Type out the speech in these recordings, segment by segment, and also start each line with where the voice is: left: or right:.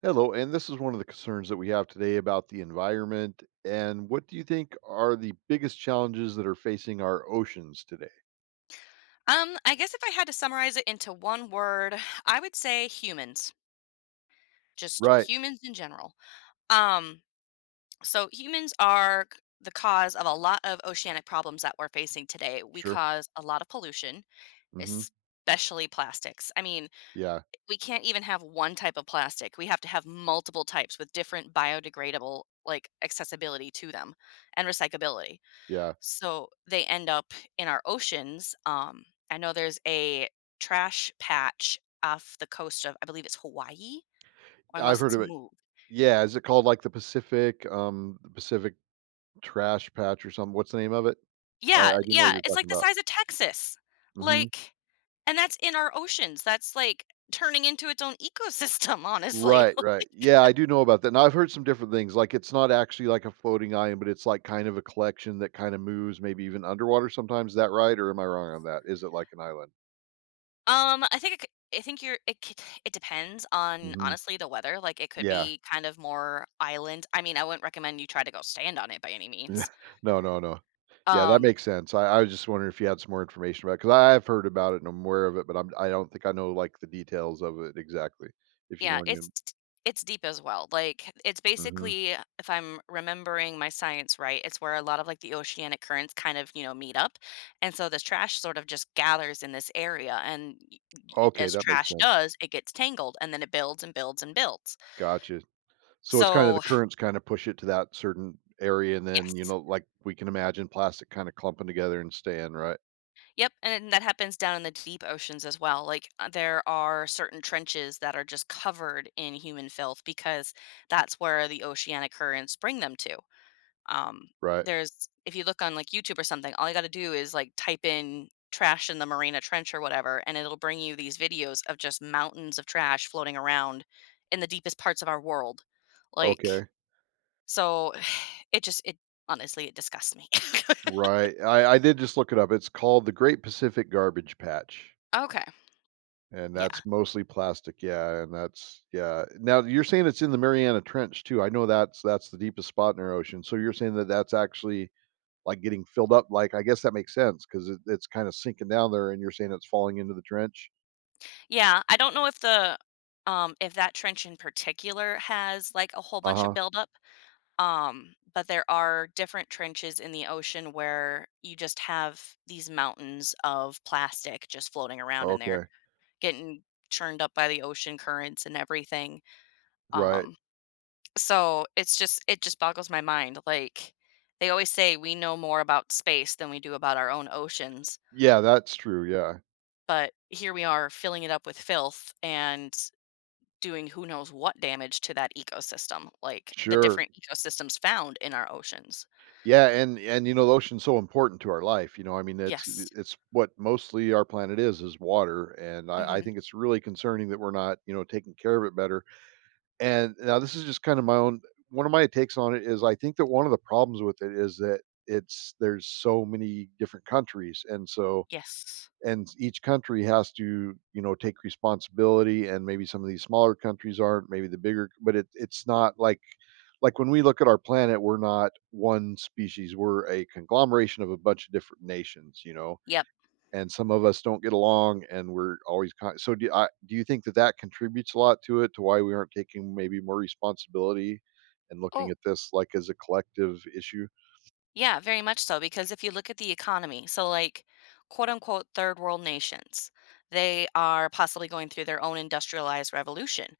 right: Hello, and this is one of the concerns that we have today about the environment. And what do you think are the biggest challenges that are facing our oceans today?
left: I guess if I had to summarize it into one word, I would say humans. Just
right: Right.
left: humans in general. Um, so humans are the cause of a lot of oceanic problems that we're facing today. We
right: Sure.
left: cause a lot of pollution,
right: Hmm.
left: especially plastics. I mean,
right: Yeah.
left: we can't even have one type of plastic. We have to have multiple types with different biodegradable like accessibility to them and recyclability.
right: Yeah,
left: So they end up in our oceans. I know there's a trash patch off the coast of, I believe it's Hawaii, or
right: I've
left: unless
right: heard
left: it's
right: of it.
left: moved.
right: Yeah. Is it called like the Pacific Trash Patch or something? What's the name of it? I,
left: Yeah,
right: I do know what
left: yeah,
right: you're
left: it's like
right: talking
left: the
right: about.
left: size of Texas.
right: Hmm.
left: Like, and that's in our oceans. That's like turning into its own ecosystem, honestly.
right: Right. Right. Yeah, I do know about that. Now I've heard some different things. Like it's not actually like a floating island, but it's like kind of a collection that kind of moves, maybe even underwater sometimes. Is that right? Or am I wrong on that? Is it like an island?
left: I think it depends on,
right: Mhm.
left: honestly, the weather. Like, it could
right: Yeah.
left: be kind of more island. I mean, I wouldn't recommend you try to go stand on it by any means.
right: No, no, no. Yeah, that
left: Um,
right: makes sense. I was just wondering if you had some more information about it, because I have heard about it and I'm aware of it, but I don't think I know, like, the details of it exactly, if you know
left: Yeah,
right: what I
left: it's
right: mean.
left: it's deep as well. Like, it's
right: Mhm.
left: basically, if I'm remembering my science right, it's where a lot of like the oceanic currents kind of meet up, and so this trash sort of just gathers in this area, and
right: Okay,
left: as
right: that makes
left: trash
right: sense.
left: does, it gets tangled, and then it builds and builds and builds.
right: Gotcha. So it's kinda the
left: So
right: currents kinda push it to that certain area, and then, you
left: yes.
right: know, like, we can imagine plastic kinda clumping together and staying, right?
left: Yep, and then that happens down in the deep oceans as well. Like, there are certain trenches that are just covered in human filth because that's where the oceanic currents bring them to. Um,
right: Right.
left: there's if you look on like YouTube or something, all you got to do is like type in trash in the Marina Trench or whatever, and it'll bring you these videos of just mountains of trash floating around in the deepest parts of our world. Like,
right: Okay.
left: so it just, it honestly, it disgusts me.
right: Right. I did just look it up. It's called the Great Pacific Garbage Patch.
left: Okay.
right: And
left: Yeah.
right: that's mostly plastic, yeah, and that's, yeah. Now you're saying it's in the Mariana Trench too. I know that's the deepest spot in our ocean. So you're saying that that's actually like getting filled up. Like I guess that makes sense because it's kind of sinking down there, and you're saying it's falling into the trench.
left: Yeah. I don't know if the if that trench in particular has like a whole
right: Uh
left: bunch of
right: huh.
left: buildup. But there are different trenches in the ocean where you just have these mountains of plastic just floating around in there,
right: Okay.
left: getting churned up by the ocean currents and everything.
right: Right.
left: Um, so it just boggles my mind. Like, they always say we know more about space than we do about our own oceans,
right: Yeah, that's true. Yeah.
left: but here we are filling it up with filth and doing who knows what damage to that ecosystem, like the
right: Sure.
left: different ecosystems found in our oceans.
right: Yeah, and you know the ocean's so important to our life. You know, I mean it's
left: Yes.
right: it's what mostly our planet is water, and I
left: Mhm.
right: think it's really concerning that we're not, you know, taking care of it better. And now this is just kind of my own, one of my takes on it is I think that one of the problems with it is that it's there's so many different countries, and so,
left: Yes.
right: and each country has to, you know, take responsibility, and maybe some of these smaller countries aren't, maybe the bigger, but it's not like, like when we look at our planet, we're not one species, we're a conglomeration of a bunch of different nations, you know,
left: Yep.
right: and some of us don't get along, and we're always so do, do you think that that contributes a lot to it, to why we aren't taking maybe more responsibility and looking
left: Oh,
right: at this like as a collective issue?
left: yeah, very much so. Because if you look at the economy, so like quote unquote third world nations, they are possibly going through their own industrialized revolution.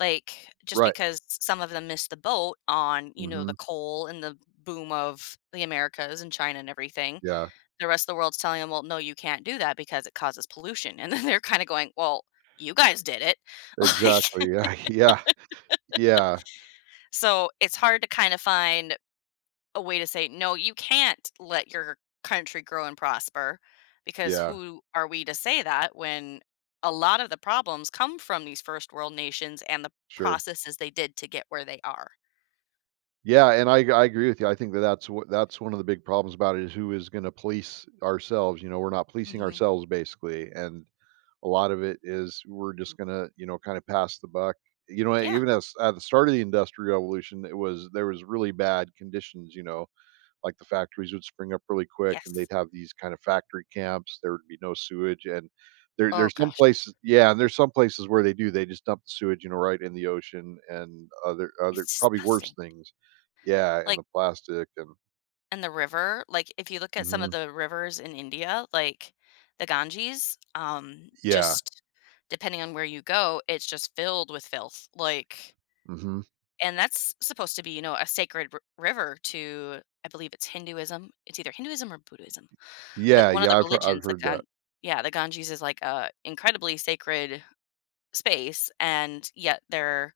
left: Like, just
right: Right.
left: because some of them missed the boat on, you know,
right: Hmm.
left: the coal and the boom of the Americas and China and everything,
right: Yeah,
left: the rest of the world's telling them, well, no, you can't do that because it causes pollution. And then they're kind of going, well, you guys did it. Like,
right: exactly. Yeah. Yeah. Yeah.
left: so it's hard to kind of find a way to say, "No, you can't let your country grow and prosper," because
right: Yeah.
left: who are we to say that when a lot of the problems come from these first world nations and the
right: Sure.
left: processes they did to get where they are.
right: Yeah, and I agree with you. I think that that's what, that's one of the big problems about it, is who is going to police ourselves. You know, we're not policing
left: Mhm.
right: ourselves basically. And a lot of it is we're just gonna, you know, kinda pass the buck. You know,
left: Yeah.
right: even as at the start of the Industrial Revolution, it was, there was really bad conditions, you know, like the factories would spring up really quick and
left: Yes.
right: they'd have these kind of factory camps. There would be no sewage, and there
left: Oh
right: there's some
left: gosh.
right: places, yeah, and there's some places where they do, they just dump the sewage, you know, right in the ocean, and other
left: It's
right: probably worse
left: disgusting.
right: things. Yeah, and the
left: Like,
right: plastic and
left: and the river, like, if you look at some of
right: Mhm.
left: the rivers in India, like the Ganges,
right: Yeah.
left: just depending on where you go, it's just filled with filth, like,
right: Mhm.
left: and that's supposed to be, you know, a sacred river to I believe it's Hinduism. It's either Hinduism or Buddhism, but
right: Yeah,
left: one of
right: yeah,
left: the
right: I've
left: religions,
right: heard that.
left: Yeah, the Ganges is like a incredibly sacred space, and yet they're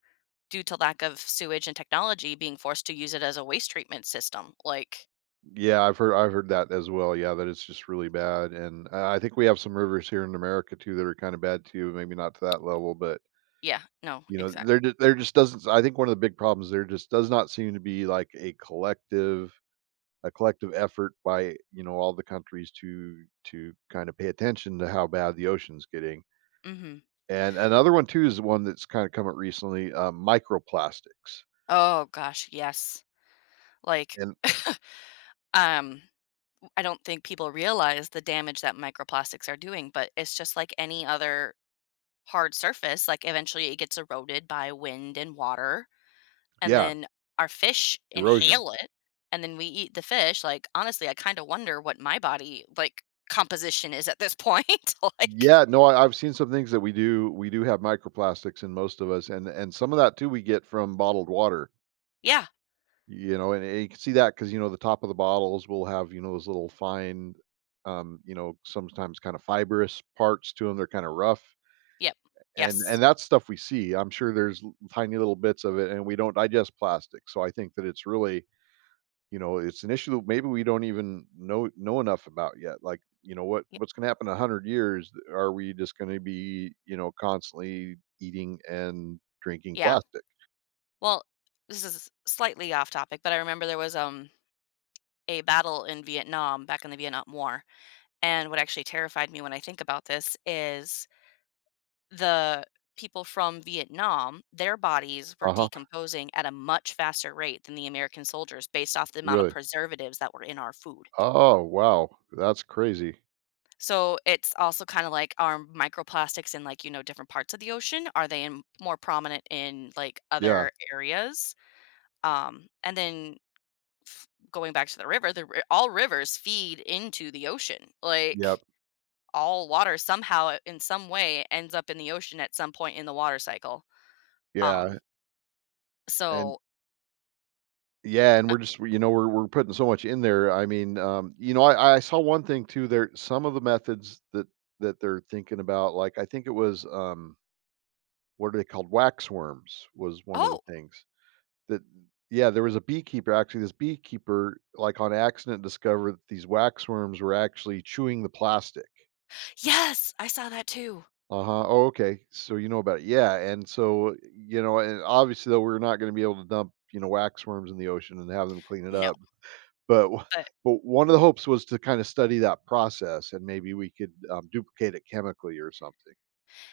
left: due to lack of sewage and technology being forced to use it as a waste treatment system. Like,
right: Yeah, I've heard that as well. Yeah, that it's just really bad, and I think we have some rivers here in America too that are kind of bad too. Maybe not to that level, but
left: yeah, no,
right: you know,
left: exact.
right: there just doesn't. I think one of the big problems, there just does not seem to be like a collective effort by, you know, all the countries to kind of pay attention to how bad the ocean's getting.
left: Hmm.
right: And another one too is one that's kind of come up recently: microplastics
left: Oh gosh, yes. Like,
right: and
left: um, I don't think people realize the damage that microplastics are doing, but it's just like any other hard surface, like, eventually it gets eroded by wind and water, and
right: yeah,
left: then our fish
right: erosion.
left: inhale it, and then we eat the fish, like, honestly, I kinda wonder what my body, like, composition is at this point, like,
right: Yeah, no, I've seen some things that we do have microplastics in most of us, and some of that too we get from bottled water,
left: Yeah,
right: you know, and you can see that because, you know, the top of the bottles will have, you know, those little fine, you know, sometimes kind of fibrous parts to them. They're kind of rough,
left: yep,
right: and
left: yes,
right: that's stuff we see. I'm sure there's tiny little bits of it, and we don't digest plastic, so I think that it's really, you know, it's an issue that maybe we don't even know enough about yet. Like, you know,
left: y
right: what's going to happen in 100 years? Are we just going to be, you know, constantly eating and drinking
left: yeah.
right: plastic?
left: Well, this is slightly off topic, but I remember there was, a battle in Vietnam back in the Vietnam War, and what actually terrified me when I think about this is the people from Vietnam, their bodies were
right: Uh huh.
left: decomposing at a much faster rate than the American soldiers based off the amount of
right: Really?
left: preservatives that were in our food.
right: Oh wow, that's crazy.
left: So it's also kind of like our microplastics in, like, you know, different parts of the ocean. Are they in more prominent in like
right: Yeah.
left: other areas? Um, and then going back to the river, all rivers feed into the ocean.
right: Yep.
left: Like, all water somehow in some way ends up in the ocean at some point in the water cycle.
right: Yeah.
left: Um,
right: And
left: so
right: yeah, and we're just, you know, we're putting so much in there. I mean, you know, I saw one thing too. There, some of the methods that they're thinking about, like I think it was what are they called? Wax worms was one of the
left: Oh,
right: things. That Yeah, there was a beekeeper actually, this beekeeper, like, on accident discovered that these waxworms were actually chewing the plastic.
left: yes, I saw that too.
right: Uh-huh, oh, okay, so you know about it. Yeah, and so, you know, and obviously, though, we're not gonna be able to dump, you know, waxworms in the ocean and have them clean it
left: No,
right: up, but o
left: but
right: but one of the hopes was to kinda study that process, and maybe we could, duplicate it chemically or something.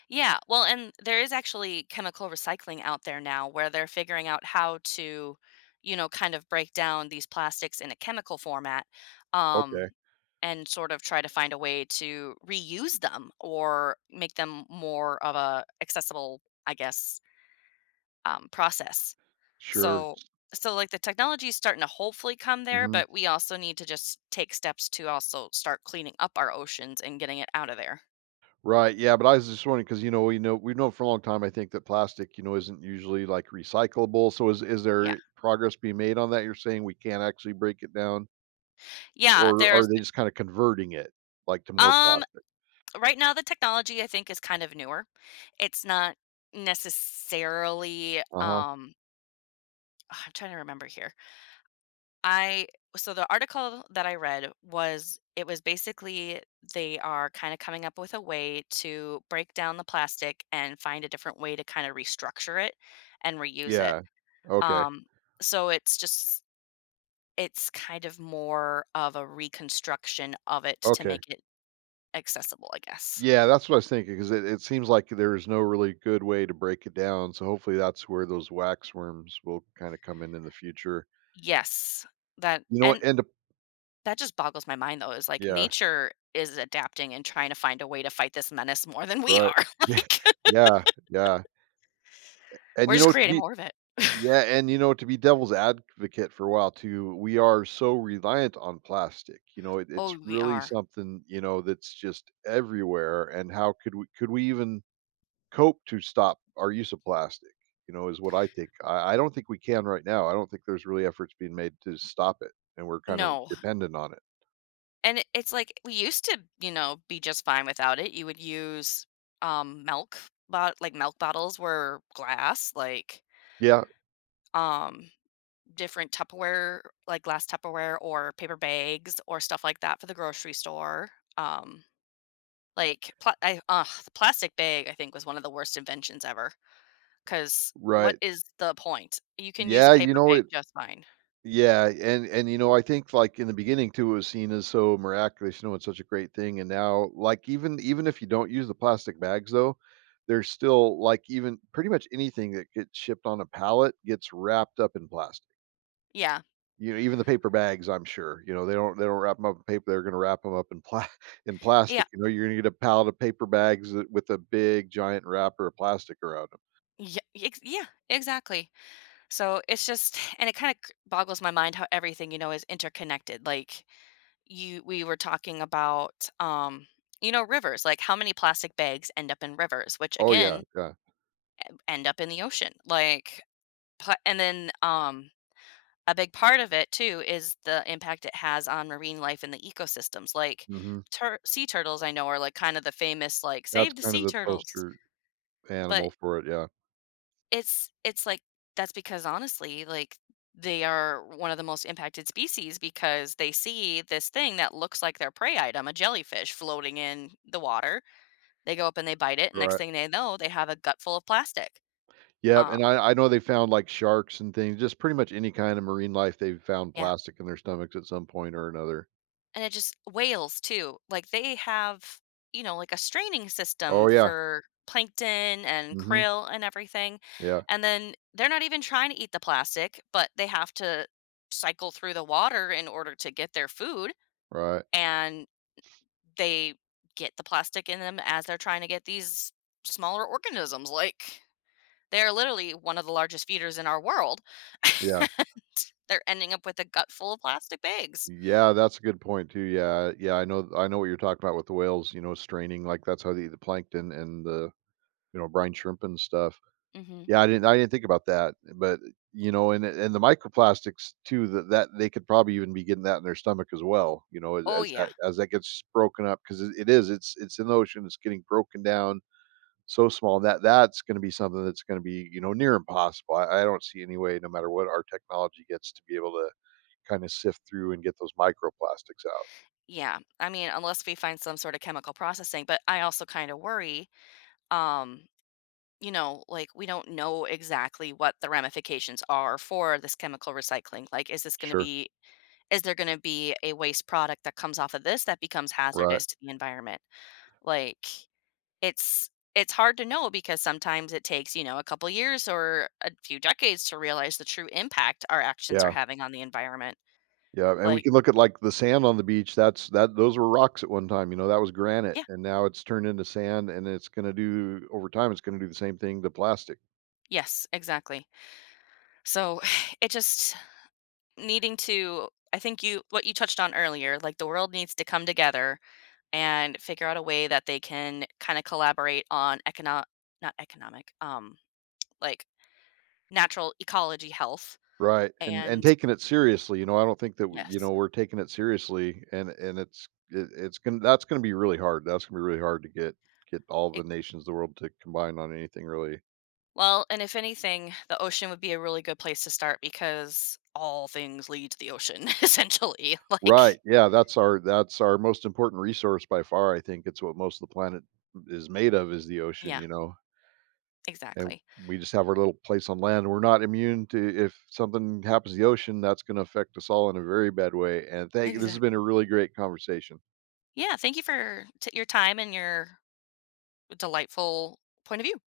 left: yeah, well, and there is actually chemical recycling out there now where they're figuring out how to, you know, kind of break down these plastics in a chemical format,
right: Okay,
left: um, and sort of try to find a way to reuse them or make them more of a accessible, I guess, process.
right: sure,
left: So so like the technology is starting to hopefully come there,
right: mhm.
left: but we also need to just take steps to also start cleaning up our oceans and getting it out of there.
right: Right, yeah, but I was just wondering because, you know, we've known for a long time, I think, that plastic, you know, isn't usually, like, recyclable, so is
left: Yeah.
right: there progress being made on that? You're saying we can't actually break it down,
left: Yeah,
right: or are
left: there's
right: they just kinda converting it, like, to more
left: um
right: plastic?
left: right now the technology I think is kind of newer. It's not necessarily
right: Uh-huh.
left: I'm trying to remember here. I so the article that I read was it was basically they are kind of coming up with a way to break down the plastic and find a different way to kind of restructure it and reuse it.
right: Yeah. Okay,
left: Um so it's kind of more of a reconstruction of it to
right: okay.
left: make it accessible, I guess.
right: Yeah, that's what I was thinking because it seems like there's no really good way to break it down, so hopefully that's where those wax worms will kinda come in the future.
left: Yes. That,
right: You know what,
left: and
right: and to
left: that just boggles my mind though is like
right: Yeah,
left: nature is adapting and trying to find a way to fight this menace more than we
right: right.
left: are.
right: Yeah,
left: Like,
right: yeah, yeah, and,
left: we're
right: you
left: just
right: know, to
left: creating
right: be
left: more of it.
right: Yeah, and you know, to be devil's advocate for a while too, we are so reliant on plastic. You know, it's
left: Oh, we
right: really
left: are.
right: something, you know, that's just everywhere. And how could we even cope to stop our use of plastic? You know, is what I think. I don't think we can right now. I don't think there's really efforts being made to stop it, and we're kind of
left: No.
right: dependent on it.
left: And it it's like we used to, you know, be just fine without it. You would use milk bot like milk bottles were glass, like,
right: Yeah,
left: um different Tupperware, like glass Tupperware or paper bags or stuff like that for the grocery store. Um the plastic bag I think was one of the worst inventions ever cuz what
right: right.
left: is the point? You can use a
right: Yeah, you
left: paper
right: know
left: bag
right: it.
left: just fine.
right: Yeah, and, you know, I think, like, in the beginning too, it was seen as so miraculous, you know, it's such a great thing, and now, like, even if you don't use the plastic bags, though, there's still, like, even pretty much anything that gets shipped on a pallet gets wrapped up in plastic.
left: Yeah.
right: You know, even the paper bags, I'm sure, you know, they don't wrap them up in paper, they're gonna wrap them up in pla in
left: Yeah.
right: plastic, you know, you're gonna get a pallet of paper bags that with a big giant wrapper of plastic around them.
left: Yeah, exactly. So it's just and it kind of boggles my mind how everything, you know, is interconnected. Like, you we were talking about, you know, rivers, like how many plastic bags end up in rivers, which
right: Oh, yeah,
left: again
right: yeah,
left: end up in the ocean. Like pla- and then a big part of it too is the impact it has on marine life and the ecosystems. Like,
right: mhm.
left: sea turtles I know are like kind of the famous like
right: That's
left: save the
right: kind of
left: sea
right: the
left: turtles,
right: poster animal
left: but
right: for it, yeah,
left: It's like that's because honestly, like, they are one of the most impacted species because they see this thing that looks like their prey item, a jellyfish floating in the water. They go up and they bite it. Next
right: right.
left: thing they know, they have a gut full of plastic.
right: Yep,
left: Um,
right: and I know they found, like, sharks and things, just pretty much any kind of marine life, they've found
left: yeah.
right: plastic in their stomachs at some point or another.
left: And it just whales too. Like, they have, you know, like a straining
right: Oh,
left: system
right: yeah.
left: for plankton and
right: Mhm.
left: krill and everything.
right: Yeah.
left: And then they're not even trying to eat the plastic, but they have to cycle through the water in order to get their food,
right: Right.
left: and they get the plastic in them as they're trying to get these smaller organisms. Like, they're literally one of the largest feeders in our world.
right: Yeah.
left: They're ending up with a gut full of plastic bags.
right: Yeah, that's a good point too, yeah. Yeah, I know what you're talking about with the whales, you know, straining, like, that's how they eat the plankton and the, you know, brine shrimp and stuff.
left: Hmm.
right: Yeah, I didn't think about that, but, you know, and the microplastics too, that they could probably even be getting that in their stomach as well, you know, as
left: Oh
right: that
left: yeah.
right: as that gets broken up, 'cause it is, it's in the ocean, it's getting broken down so small that that's gonna be something that's gonna be, you know, near impossible. I don't see any way, no matter what our technology gets, to be able to kinda sift through and get those microplastics out.
left: Yeah. I mean, unless we find some sort of chemical processing, but I also kind of worry, um you know, like we don't know exactly what the ramifications are for this chemical recycling. Like,
right: Sure.
left: is there going to be a waste product that comes off of this that becomes
right: Right.
left: hazardous to the environment? Like, it's hard to know because sometimes it takes, you know, a couple years or a few decades to realize the true impact our actions are
right: Yeah.
left: having on the environment.
right: Yeah, and we
left: Like,
right: can look at, like, the sand on the beach, that, those were rocks at one time, you know, that was granite,
left: yeah,
right: and now it's turned into sand, and it's gonna do, over time, it's gonna do the same thing to plastic.
left: yes, exactly. So, it just needing to, I think, you what you touched on earlier, like the world needs to come together and figure out a way that they can kind of collaborate on econo not economic, like natural ecology health,
right: Right, and
left: and
right: taking it seriously, you know, I don't think that w you
left: yes.
right: know, we're taking it seriously, and it's, it's gonna, that's gonna be really hard, that's gonna be really hard to get all the nations of the world to combine on anything really.
left: Well, and if anything, the ocean would be a really good place to start because all things lead to the ocean, essentially. Like,
right: Right, yeah, that's our most important resource by far, I think, it's what most of the planet is made of is the ocean,
left: yeah,
right: you know? And
left: exactly.
right: we just have our little place on land. We're not immune to, if something happens to the ocean, that's going to affect us all in a very bad way. And thank you. This has been
left: Exactly.
right: a really great conversation.
left: Yeah, thank you for your time and your delightful point of view.